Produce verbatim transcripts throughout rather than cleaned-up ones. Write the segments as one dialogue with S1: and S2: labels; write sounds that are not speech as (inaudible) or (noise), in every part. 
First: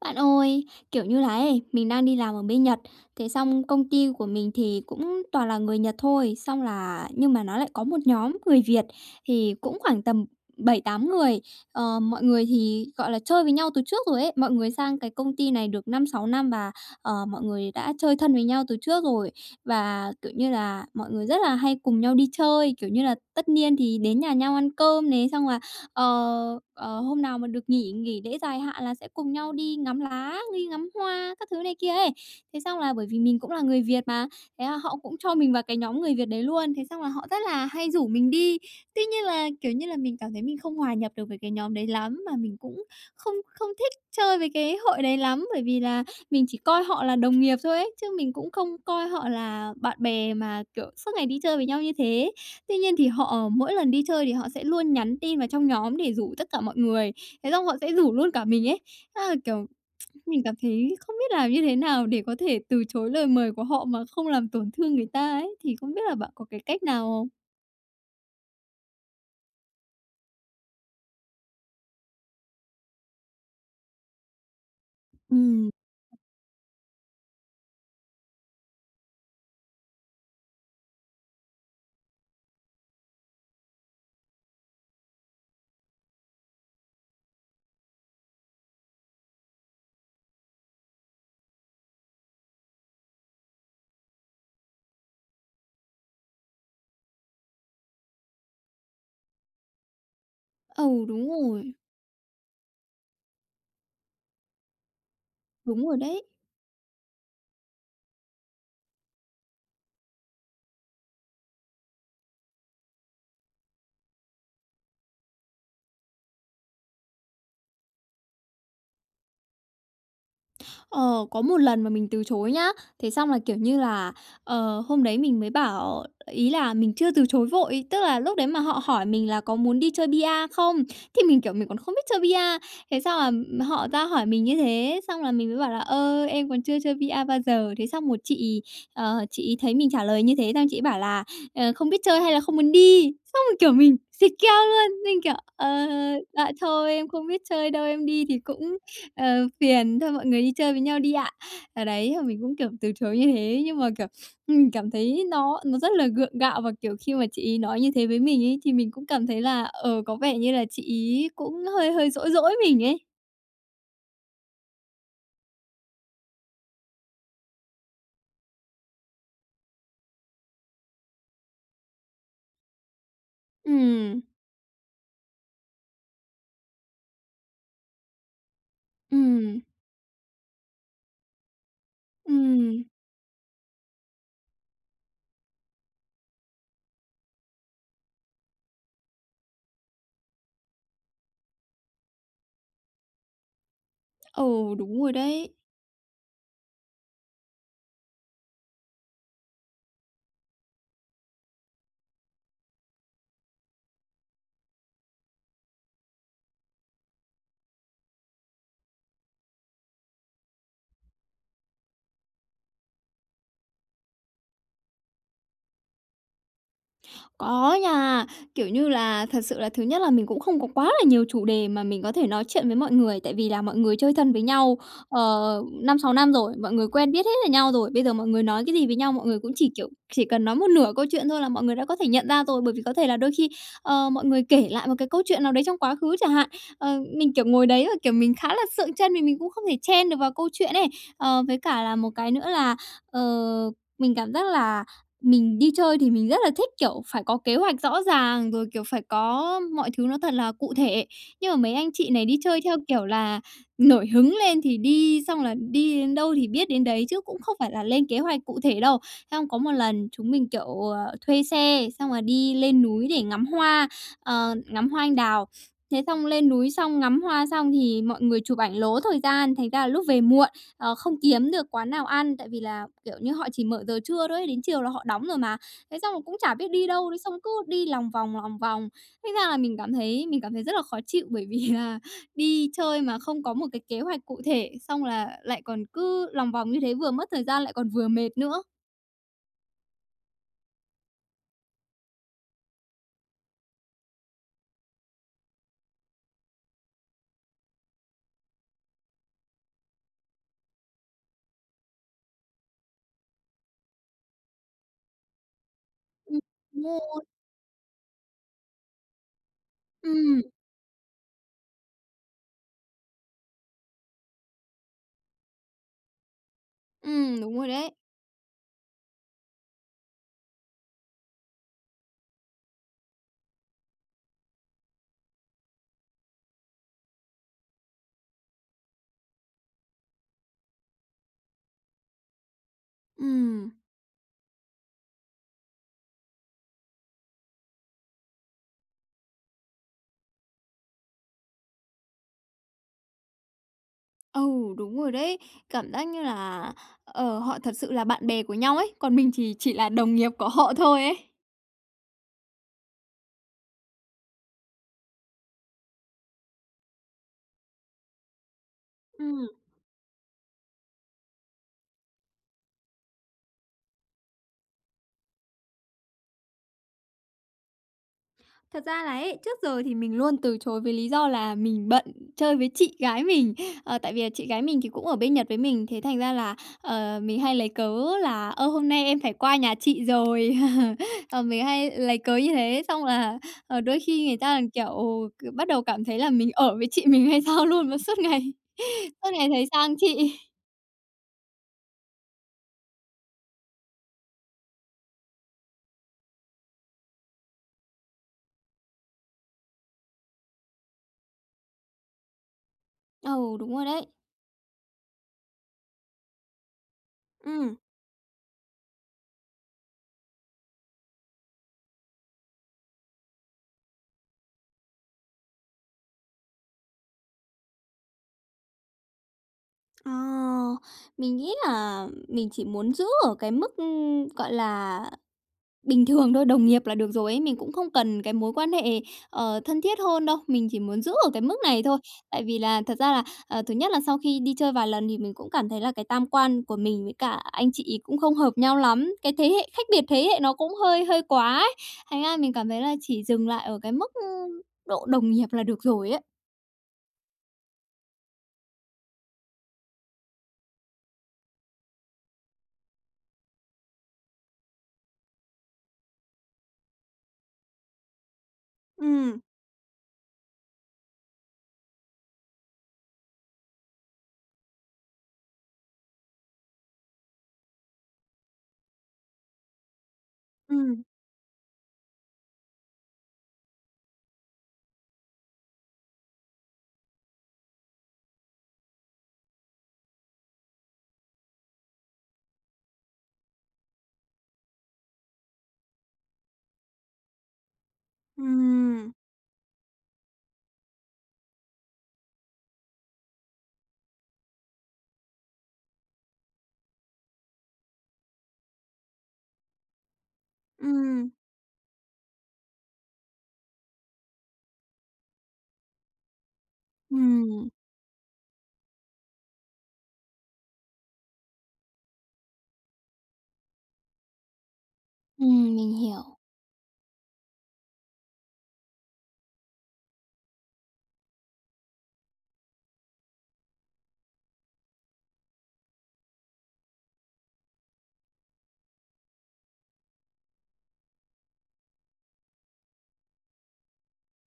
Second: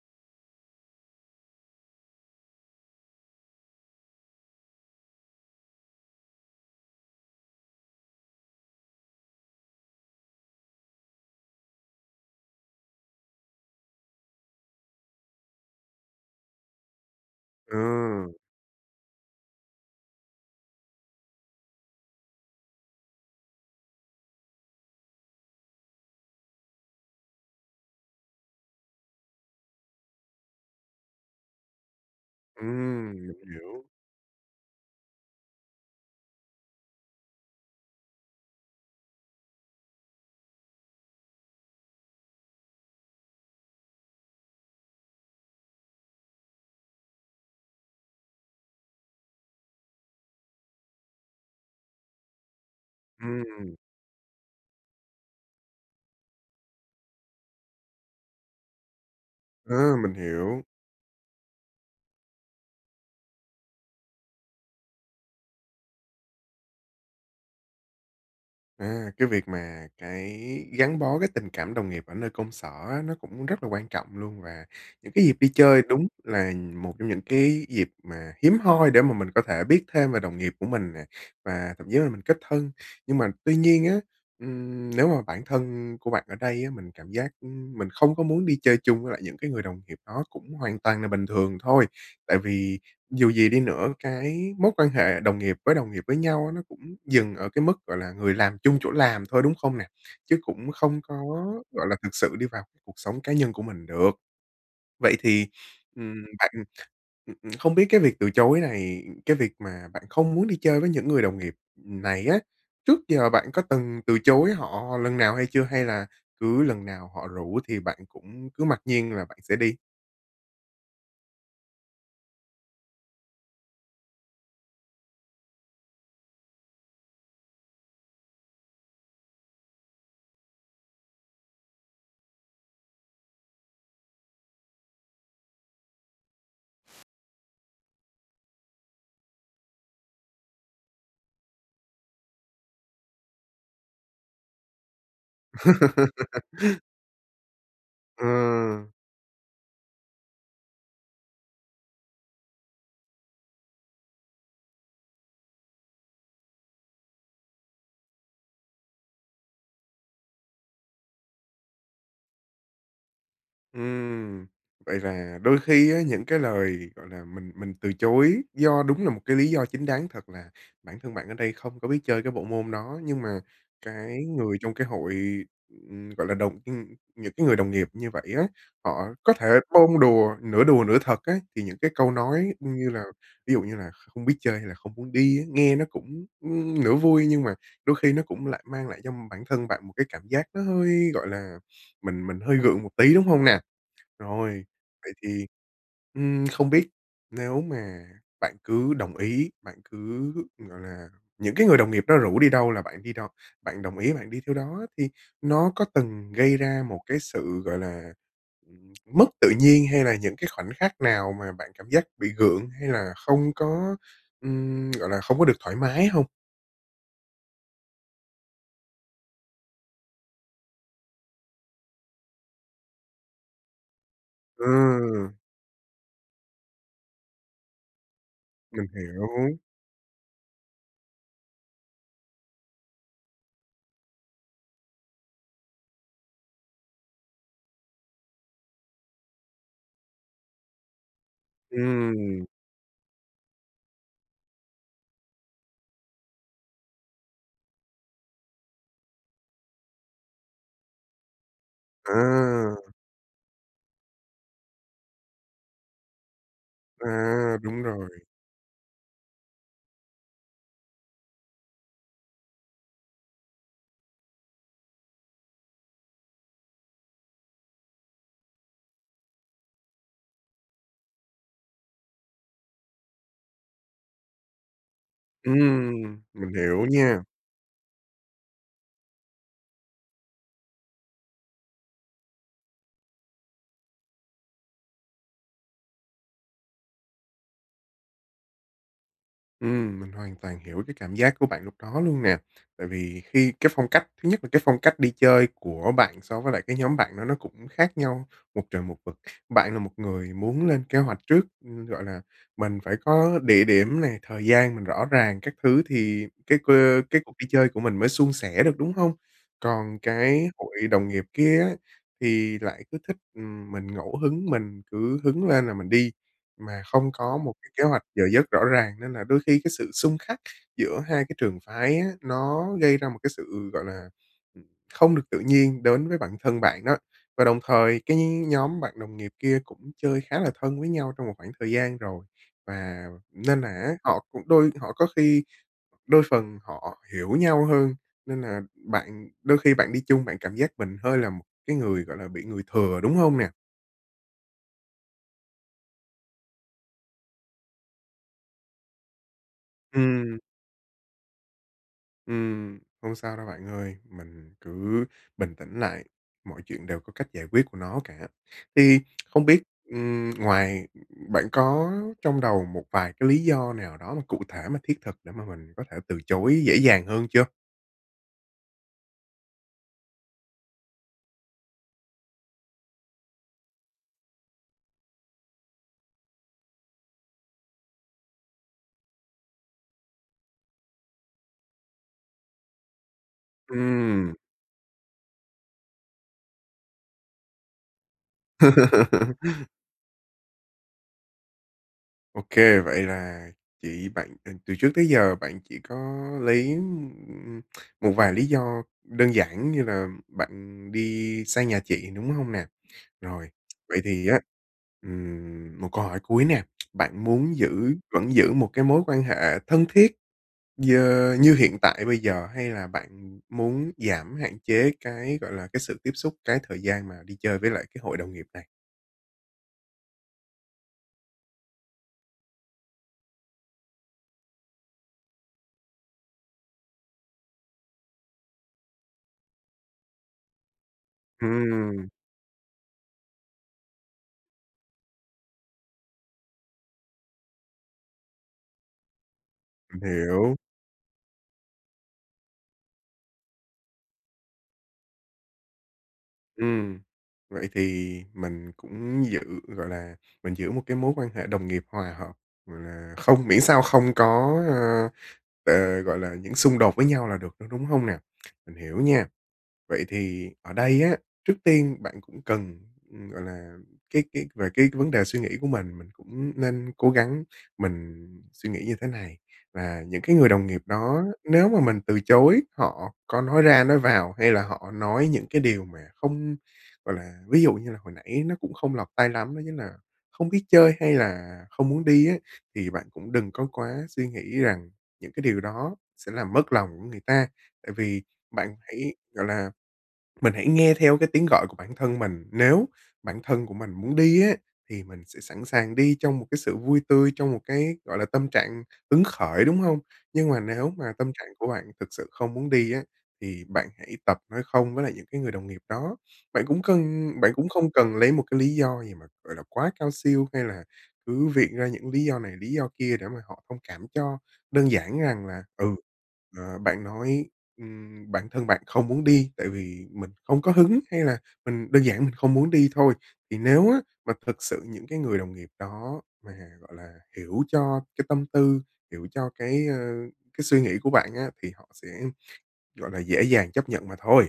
S1: Bạn ơi, kiểu như là ấy, mình đang đi làm ở bên Nhật, thế xong công ty của mình thì cũng toàn là người Nhật thôi. Xong là nhưng mà nó lại có một nhóm người Việt, thì cũng khoảng tầm bảy tám người. Ờ, mọi người thì, gọi là, chơi với nhau từ trước rồi ấy, mọi người sang cái công ty này được năm sáu năm và, ờ, mọi người đã chơi thân
S2: Ừm.
S1: với nhau từ trước rồi. Và, kiểu như là, mọi người rất là hay cùng nhau đi chơi, kiểu như là, tất niên thì đến nhà nhau ăn cơm này, xong là, ờ, ờ, hôm nào mà được nghỉ nghỉ lễ dài hạn là sẽ cùng nhau đi ngắm lá, đi ngắm hoa các thứ này kia ấy. Thế xong là bởi vì
S2: Ừm, mình
S1: mình cũng là người
S2: hiểu.
S1: Việt mà, thế là họ cũng cho mình vào cái nhóm người Việt đấy luôn. Thế xong là họ rất là hay rủ mình đi, tuy nhiên là, kiểu như là, mình cảm thấy mình không hòa nhập được với cái nhóm đấy lắm, mà mình cũng không không thích chơi với cái hội đấy lắm, bởi vì là mình chỉ coi họ là đồng nghiệp thôi ấy, chứ mình cũng không coi họ là bạn bè mà kiểu suốt ngày đi chơi với nhau như thế. Tuy nhiên thì họ mỗi
S2: Ừm.
S1: lần đi chơi thì họ sẽ luôn nhắn tin vào trong nhóm để rủ tất cả mọi người, thế xong họ sẽ rủ luôn cả mình ấy. Thế là, kiểu,
S2: A, mình
S1: mình cảm
S2: hiểu.
S1: thấy không biết làm như thế nào để có thể từ chối lời mời của họ mà không làm tổn thương người ta ấy. Thì không biết là bạn có cái cách nào không?
S2: À, cái việc mà cái gắn bó cái tình cảm đồng nghiệp ở nơi công sở á, nó cũng rất là quan trọng luôn, và những cái dịp đi
S1: Ừm.
S2: chơi đúng là một trong những cái dịp mà hiếm hoi để mà mình có thể biết thêm về đồng nghiệp của mình nè và thậm chí là mình kết thân. Nhưng mà tuy nhiên á, ừm, nếu mà bản thân của bạn ở đây á mình cảm giác mình không có muốn đi chơi chung với lại những cái người đồng nghiệp đó cũng hoàn toàn là bình thường thôi. Tại vì dù gì đi nữa cái mối quan hệ đồng nghiệp với đồng nghiệp với nhau á nó cũng dừng ở cái mức, gọi là, người làm chung chỗ làm thôi, đúng không nè? Chứ cũng không
S1: Ừ,
S2: có,
S1: đúng rồi.
S2: gọi là, thực sự đi vào cuộc sống cá nhân của mình được. Vậy thì,
S1: Đúng rồi đấy.
S2: ừm, bạn ừm, ừm, không biết cái việc từ chối này cái việc mà bạn không muốn đi chơi với những người đồng nghiệp này á, trước giờ bạn có từng từ chối họ lần nào hay chưa hay là cứ lần nào họ rủ thì bạn cũng cứ mặc nhiên là bạn sẽ đi?
S1: Ờ, có một lần mà mình từ chối nhá. Thế xong là, kiểu như là, ờ, hôm đấy mình mới bảo ý là mình chưa từ chối vội, tức là lúc đấy mà họ hỏi mình là "Có muốn đi chơi bi-a không?" thì mình, kiểu, mình còn không biết chơi bi-a, thế xong là họ ra hỏi mình như thế, xong là mình mới bảo là "Ơ, em còn chưa chơi bi-a bao giờ." Thế xong rồi chị ờ, chị ấy thấy mình trả lời như thế xong chị ấy bảo là "Ờ, không biết chơi hay là không muốn đi?" Xong rồi kiểu mình xịt keo luôn, mình kiểu: "Ờ, dạ
S2: (laughs)
S1: thôi em không biết chơi đâu, em đi thì cũng,
S2: Ừ.
S1: ờ, phiền, thôi mọi người đi chơi với nhau đi ạ." Ờ, đấy, thì mình cũng, kiểu, từ chối như thế, nhưng mà, kiểu, mình cảm thấy nó nó rất là gượng gạo, và, kiểu, khi mà chị ấy nói như thế với mình ấy thì mình cũng cảm thấy là, ờ, có vẻ như là chị ấy cũng hơi hơi dỗi dỗi mình ấy.
S2: Ừm, vậy là đôi khi á những cái lời, gọi là, mình mình từ chối do đúng là một cái lý do chính đáng thật, là bản thân bạn ở đây không có biết chơi cái bộ môn đó. Nhưng mà
S1: Ừm.
S2: cái người trong cái hội, ừm, gọi là, đồng ừm, những cái người đồng nghiệp như vậy á, họ có thể
S1: Ừm.
S2: bông đùa, nửa đùa nửa thật á, thì những cái câu nói
S1: Ừm.
S2: như là, ví dụ như là "Không biết chơi hay là không muốn đi ấy?" Nghe nó cũng, ưm, nửa vui nhưng mà đôi khi nó cũng lại mang lại cho bản thân bạn một cái cảm giác nó hơi, gọi là, mình mình hơi gượng một tí, đúng hông nè? Rồi,
S1: Ừ, đúng rồi
S2: vậy thì,
S1: đấy.
S2: ừm, không biết nếu mà bạn cứ đồng ý, bạn cứ, gọi là, những cái người đồng nghiệp đó rủ đi đâu là bạn đi đo bạn đồng ý bạn đi theo đó á, thì nó có từng gây ra một cái sự, gọi là, ừm, mất tự nhiên, hay là những cái khoảnh khắc nào mà bạn cảm giác bị gượng, hay là không có, ừm, gọi là, không có được thoải mái hông?
S1: Có nha, kiểu như là, thật sự là thứ nhất là mình cũng không có quá là nhiều chủ đề mà mình có thể nói chuyện với mọi người, tại vì là mọi người chơi thân với nhau,
S2: Ừm.
S1: ờ, năm sáu năm rồi, mọi người quen biết hết về nhau rồi. Bây giờ mọi người nói cái
S2: Mình
S1: gì với nhau, mọi
S2: hiểu.
S1: người cũng chỉ, kiểu, chỉ cần nói một nửa câu chuyện thôi là mọi người đã có thể nhận ra rồi, bởi vì có thể là đôi khi, ờ, mọi người kể lại một cái câu chuyện nào đấy trong quá khứ chả hạn. Ờ, mình, kiểu, ngồi đấy rồi, kiểu, mình khá là sượng trân, vì mình cũng không thể chen được vào câu chuyện ấy. Ờ, với cả là một cái
S2: Ừm.
S1: nữa là, ờ, mình cảm giác là mình đi chơi thì mình rất là thích, kiểu, phải có kế hoạch rõ ràng, rồi, kiểu, phải có mọi thứ nó thật là cụ thể. Nhưng mà mấy anh chị này đi chơi theo
S2: À.
S1: kiểu là nổi hứng lên thì đi, xong là đi đến đâu thì biết đến đấy, chứ cũng không
S2: À,
S1: phải là
S2: đúng
S1: lên
S2: rồi.
S1: kế hoạch cụ thể đâu. Xong có một lần chúng mình, kiểu, ờ, thuê xe, xong là đi lên núi để ngắm hoa, ờ, ngắm hoa anh đào. Thế xong lên núi xong ngắm hoa xong thì mọi người chụp ảnh lố thời gian, thành ra là lúc về muộn, ờ, không kiếm được quán nào ăn, tại vì là, kiểu như, họ chỉ mở giờ trưa thôi ấy, đến chiều là họ đóng rồi mà. Thế
S2: Ừm,
S1: xong là cũng
S2: mình
S1: chả biết
S2: hiểu
S1: đi đâu, đấy
S2: nha.
S1: xong cứ đi lòng vòng, lòng vòng, thế ra là mình cảm thấy mình cảm thấy rất là khó chịu, bởi vì là đi chơi mà không có một cái kế hoạch cụ thể, xong là lại còn cứ lòng vòng như thế vừa mất thời gian lại còn vừa mệt nữa.
S2: Ừm, mình hoàn toàn hiểu cái cảm giác của bạn lúc đó luôn nè, tại vì khi cái phong cách thứ nhất là cái phong cách đi chơi của bạn so với lại cái nhóm bạn đó nó cũng khác nhau một trời một vực. Bạn là một người muốn lên kế hoạch trước, ừm, gọi là, mình phải có địa điểm nè, thời gian mình rõ ràng các thứ thì
S1: Ừm,
S2: cái
S1: đúng
S2: cơ cái
S1: rồi.
S2: cuộc đi chơi của mình mới suôn sẻ được, đúng không? Còn
S1: Ừm.
S2: cái hội đồng nghiệp kia á, thì lại cứ thích, ừm, mình ngẫu hứng, mình cứ hứng lên là mình đi, mà không có
S1: Ừm,
S2: một
S1: đúng rồi
S2: cái kế
S1: đấy.
S2: hoạch giờ giấc rõ ràng. Nên là đôi khi cái sự xung khắc giữa hai cái trường phái á, nó gây ra một cái sự, gọi là, ừm, không được tự nhiên đến với bản thân bạn đó. Và đồng thời cái nhóm bạn đồng nghiệp kia cũng chơi khá là thân với nhau trong một khoảng thời gian rồi, và nên là
S1: Ừm.
S2: á, họ cũng đôi họ có khi đôi phần họ hiểu nhau hơn, nên là bạn đôi khi bạn đi chung, bạn cảm giác mình hơi là một cái người, gọi là, bị người thừa, đúng hông nè?
S1: Ừ, đúng rồi đấy, cảm giác như là, ờ, họ thật sự là bạn bè của nhau ấy, còn mình thì chỉ là đồng nghiệp
S2: Ừm.
S1: của họ thôi ấy.
S2: Ừm, không sao đâu bạn ơi, mình cứ bình tĩnh lại, mọi chuyện đều có cách giải quyết của nó cả. Thì không
S1: Ừm.
S2: biết, ừm, ngoài ừm, bạn có trong đầu một vài cái lý do nào đó mà cụ thể, mà thiết thực để mà mình có thể từ chối dễ dàng hơn chưa?
S1: Thật ra là ấy, trước giờ thì mình luôn từ chối với lý do là mình bận chơi với chị gái mình. Ờ, tại vì là chị gái mình thì cũng ở bên Nhật với mình, thế thành ra là, ờ, mình hay lấy cớ là "Ơ, hôm nay em phải qua nhà chị rồi." (laughs) Ờ, mình hay lấy cớ như thế, xong là, ờ, đôi khi
S2: Ừm.
S1: người ta còn, kiểu, k bắt đầu cảm thấy là mình ở với chị mình hay sao luôn mà suốt ngày suốt ngày thấy
S2: (laughs)
S1: sang chị.
S2: Ô kê, vậy là chị bạn ờ, từ trước tới giờ bạn chỉ có lấy, ừm, ưm, một vài lý do đơn giản như là bạn đi sang nhà chị, đúng hông nè? Rồi,
S1: Ừ, đúng rồi
S2: vậy
S1: đấy.
S2: thì á, ừm, một câu hỏi cuối nè, bạn muốn
S1: Ừm.
S2: giữ vẫn giữ một cái mối quan hệ thân thiết dơ như hiện tại bây giờ, hay là bạn muốn giảm hạn chế cái, gọi là, cái sự tiếp xúc, cái thời gian mà đi chơi với lại cái hội đồng nghiệp này?
S1: Ờ, mình nghĩ là mình chỉ muốn giữ ở cái mức, ừm, gọi là, bình thường thôi, đồng nghiệp là được rồi ấy. Mình cũng không cần cái mối quan hệ, ờ, thân thiết hơn đâu, mình chỉ muốn giữ ở cái mức này thôi.
S2: Ừm.
S1: Tại vì là thật ra là, à, thứ nhất là sau khi đi chơi vài lần thì mình cũng cảm thấy là cái tam quan của mình với cả anh chị ấy cũng không hợp nhau lắm, cái thế hệ khách
S2: Mình
S1: biệt thế hệ nó
S2: hiểu.
S1: cũng hơi hơi quá ấy. Thành ra mình cảm thấy là chỉ dừng lại ở cái mức, ưm, độ đồng nghiệp là được rồi ấy.
S2: Ừm. Vậy thì mình cũng giữ, gọi là, mình giữ một cái mối quan hệ đồng nghiệp hòa hợp, gọi là, không miễn sao không có, ơ, ờ, gọi là, những xung đột với nhau là được thôi, đúng hông nè? Mình hiểu nha!
S1: Ừm.
S2: Vậy thì ở đây á, trước tiên bạn cũng cần, ừm, gọi là, cái cái về cái vấn đề suy nghĩ của mình, mình cũng nên cố gắng mình suy nghĩ như thế này, là những cái người đồng nghiệp
S1: Ừm.
S2: đó nếu mà mình từ chối họ có nói ra nói vào, hay là họ nói những cái điều mà không gọi là, ví dụ như là hồi nãy nó cũng không lọt tai lắm, nó chính nà "không biết chơi hay là không muốn đi" ấy, thì bạn cũng đừng có quá suy nghĩ rằng những cái điều đó sẽ làm mất lòng của người ta. Tại vì bạn
S1: Ừm.
S2: hãy, gọi là mình hãy nghe theo cái tiếng gọi của bản thân mình, nếu bản thân của mình muốn đi á, thì mình sẽ sẵn sàng đi trong một cái sự vui tươi, trong một cái, gọi là, tâm trạng hứng khởi, đúng hông? Nhưng mà nếu mà
S1: Ừm.
S2: tâm trạng của bạn thực sự không muốn đi á, thì bạn hãy tập nói không với lại những cái người đồng nghiệp đó. Bạn cũng cần bạn
S1: Ừm.
S2: cũng không cần lấy một cái lý do gì mà, gọi là, quá cao siêu, hay là cứ viện ra những lý do này, lý do kia để mà họ thông cảm cho. Đơn giản rằng là,
S1: Ừm, mình
S2: ừ,
S1: hiểu.
S2: ờ, bạn nói, ừm, bản thân bạn không muốn đi, tại vì mình không có hứng, hay là mình đơn giản mình không muốn đi thôi. Thì nếu á mà thực sự những cái người đồng nghiệp đó mà, gọi là, hiểu cho cái tâm tư, hiểu cho cái, ờ, cái suy nghĩ của bạn á, thì họ sẽ, gọi là, dễ dàng chấp nhận mà thôi.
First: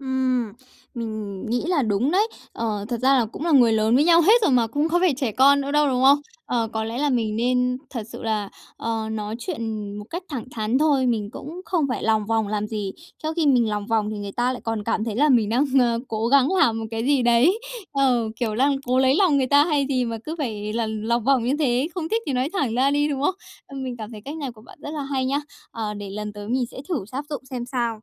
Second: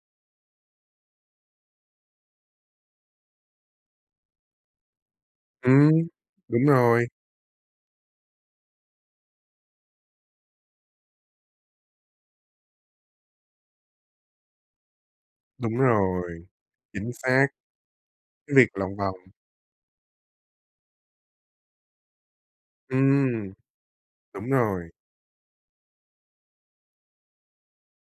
S1: Ừm, mình nghĩ là đúng đấy. Ờ, thật ra là cũng là người lớn với nhau hết rồi mà, cũng không phải trẻ con nữa đâu,
S2: Ừm,
S1: đúng không?
S2: đúng
S1: Ờ, có lẽ
S2: rồi.
S1: là mình nên thật sự là, ờ, nói chuyện một cách thẳng thắn thôi, mình cũng không phải lòng vòng làm gì. Trong khi mình lòng vòng thì người ta lại còn cảm thấy là mình đang,
S2: Đúng
S1: a, cố
S2: rồi,
S1: gắng làm một cái
S2: chính
S1: gì
S2: xác.
S1: đấy. Ờ,
S2: Cái
S1: kiểu
S2: việc
S1: đang
S2: lòng
S1: cố
S2: vòng
S1: lấy lòng người ta hay gì mà cứ phải là lòng vòng như thế, không thích thì nói thẳng ra đi, đúng không?
S2: Ừm.
S1: Ừm, mình cảm thấy cách
S2: Đúng
S1: này của bạn rất
S2: rồi.
S1: là hay nhá, ờ, để lần tới mình sẽ thử sáp dụng xem sao.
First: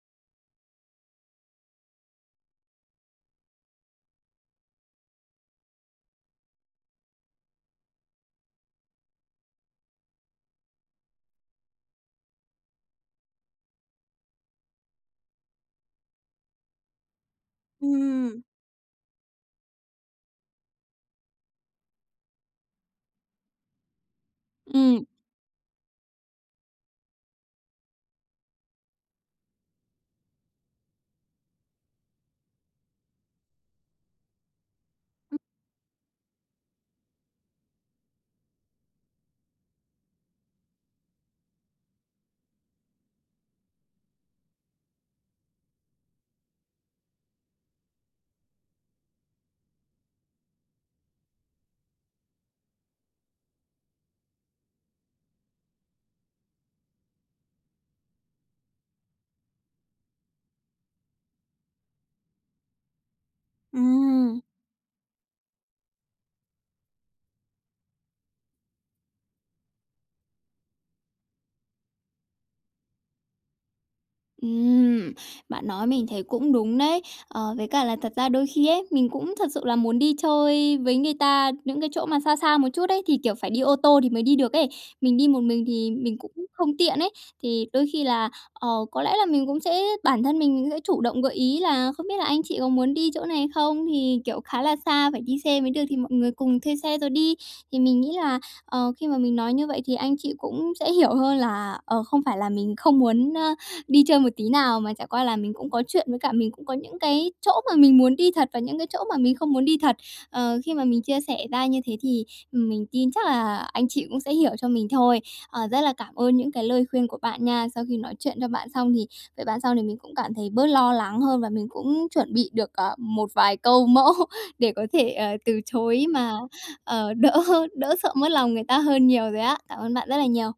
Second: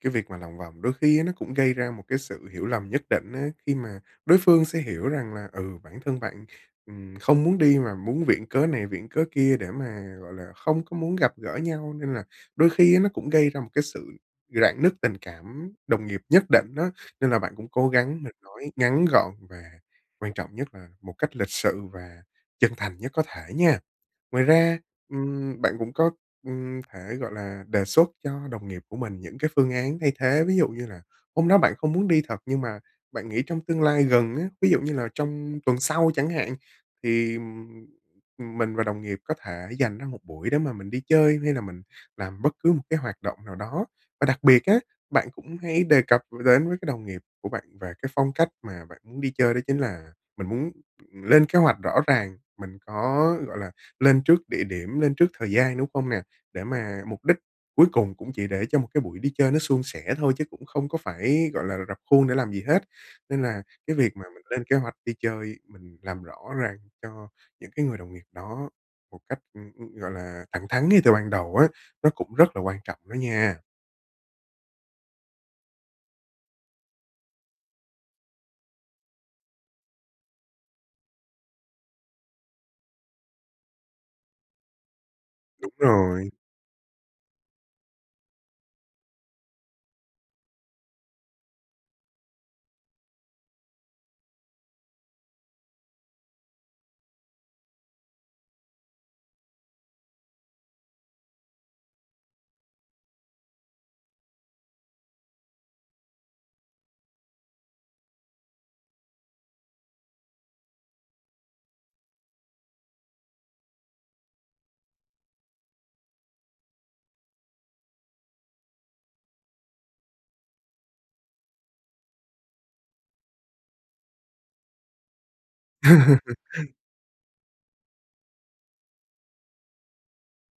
S2: Cái việc mà lòng vòng, đôi khi á, nó cũng gây ra một cái sự hiểu lầm nhất định á. Khi mà đối phương sẽ hiểu rằng là, ừ, bản thân bạn, ừm, không muốn đi mà muốn viện cớ này, viện cớ kia để mà, gọi là, không có muốn gặp gỡ nhau, nên là đôi khi á, nó cũng gây ra một cái sự rạn nứt tình cảm đồng nghiệp nhất định á. Nên là bạn cũng cố gắng mình
S1: Ừm.
S2: nói ngắn gọn và quan trọng nhất là một cách lịch sự và chân thành nhất có thể nha. Ngoài ra,
S1: Ừm.
S2: ừm, bạn cũng có, ừm, thể, gọi là, đề xuất cho đồng nghiệp của mình những cái phương án thay thế. Ví dụ như là hôm đó bạn có muốn đi thật, nhưng mà bạn nghĩ trong tương lai gần á, ví dụ như là trong tuần sau chẳng hạn thì, ừm, ừm, mình và đồng nghiệp có thể dành ra một buổi để mà mình đi chơi hay là mình làm bất cứ một cái hoạt động nào đó. Và đặc biệt á, bạn cũng hãy đề cập r đến với cái đồng nghiệp của bạn về cái phong cách mà bạn muốn đi chơi, đó chính là mình muốn lên kế hoạch rõ ràng, mình có, gọi là, lên trước địa điểm, lên trước thời gian, đúng không nè? Để mà mục đích cuối cùng cũng chỉ để cho một cái buổi đi chơi nó suôn sẻ thôi, chứ cũng không có phải, gọi là, r rập khuôn để làm gì hết. Nên là cái việc mà
S1: Ừm.
S2: mình lên kế hoạch đi chơi, mình làm rõ ràng cho những cái người đồng nghiệp đó một cách, ưm, ưm, gọi là, thẳng thắn ngay từ ban đầu á, nó cũng rất là quan trọng đó nha.
S1: Ừm, bạn nói mình thấy cũng đúng đấy. Ờ, với cả là thật ra đôi khi ấy, mình cũng thật sự là muốn đi chơi với người ta những cái chỗ mà xa xa một chút ấy, thì, kiểu, phải đi ô tô thì mới đi được ấy, mình đi một mình
S2: Đúng
S1: thì mình cũng
S2: rồi.
S1: không tiện ấy thì đôi khi là, ờ, có lẽ là mình cũng sẽ bản thân mình mình cũng sẽ chủ động gợi ý là "Không biết là anh chị có muốn đi chỗ này không, thì, kiểu, khá là xa phải đi xe mới được thì mọi người cùng thuê xe rồi đi." Thì mình nghĩ là, ờ, khi mà mình nói như vậy thì anh chị cũng sẽ hiểu hơn là, ờ, không phải là mình không muốn, a, đi chơi một tí nào, mà chẳng qua là mình cũng có chuyện với cả mình cũng có những cái chỗ mà mình muốn đi thật và những cái chỗ mà mình không muốn đi thật. Ờ, khi mà mình chia sẻ ra như thế thì mình tin chắc là anh chị cũng sẽ hiểu cho mình thôi. Ờ, rất là cảm ơn những cái lời khuyên của bạn nha. Sau khi nói chuyện cho bạn xong thì với bạn xong thì mình cũng cảm thấy bớt lo lắng hơn và mình cũng chuẩn bị được, à, một vài câu mẫu để có thể, à, từ chối mà,
S2: (laughs)
S1: ờ, đỡ hơn đỡ sợ mất lòng người ta hơn nhiều rồi á. Cảm ơn bạn rất là nhiều.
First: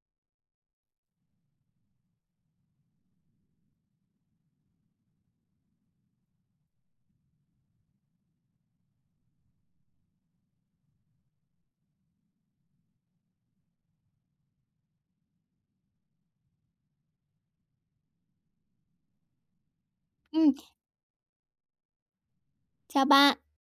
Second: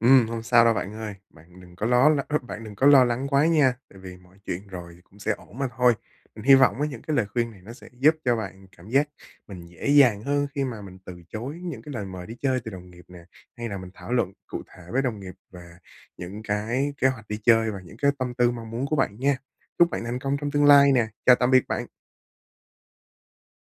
S2: Ừm, hông sao đâu bạn ơi, bạn đừng có ló l ơ, bạn đừng có lo lắng quá nha tại vì mọi chuyện rồi cũng sẽ ổn mà thôi. Mình hy vọng với những cái lời khuyên này nó sẽ giúp cho bạn cảm giác mình dễ dàng hơn khi mà mình từ chối những cái lời mời đi chơi từ đồng nghiệp nè hay là mình thảo luận cụ thể với đồng nghiệp về những cái kế hoạch đi chơi và những cái tâm tư mong muốn của bạn nha. Chúc bạn thành công trong
S1: Ừm.
S2: tương lai nè. Chào tạm biệt bạn.
S1: Chào bạn.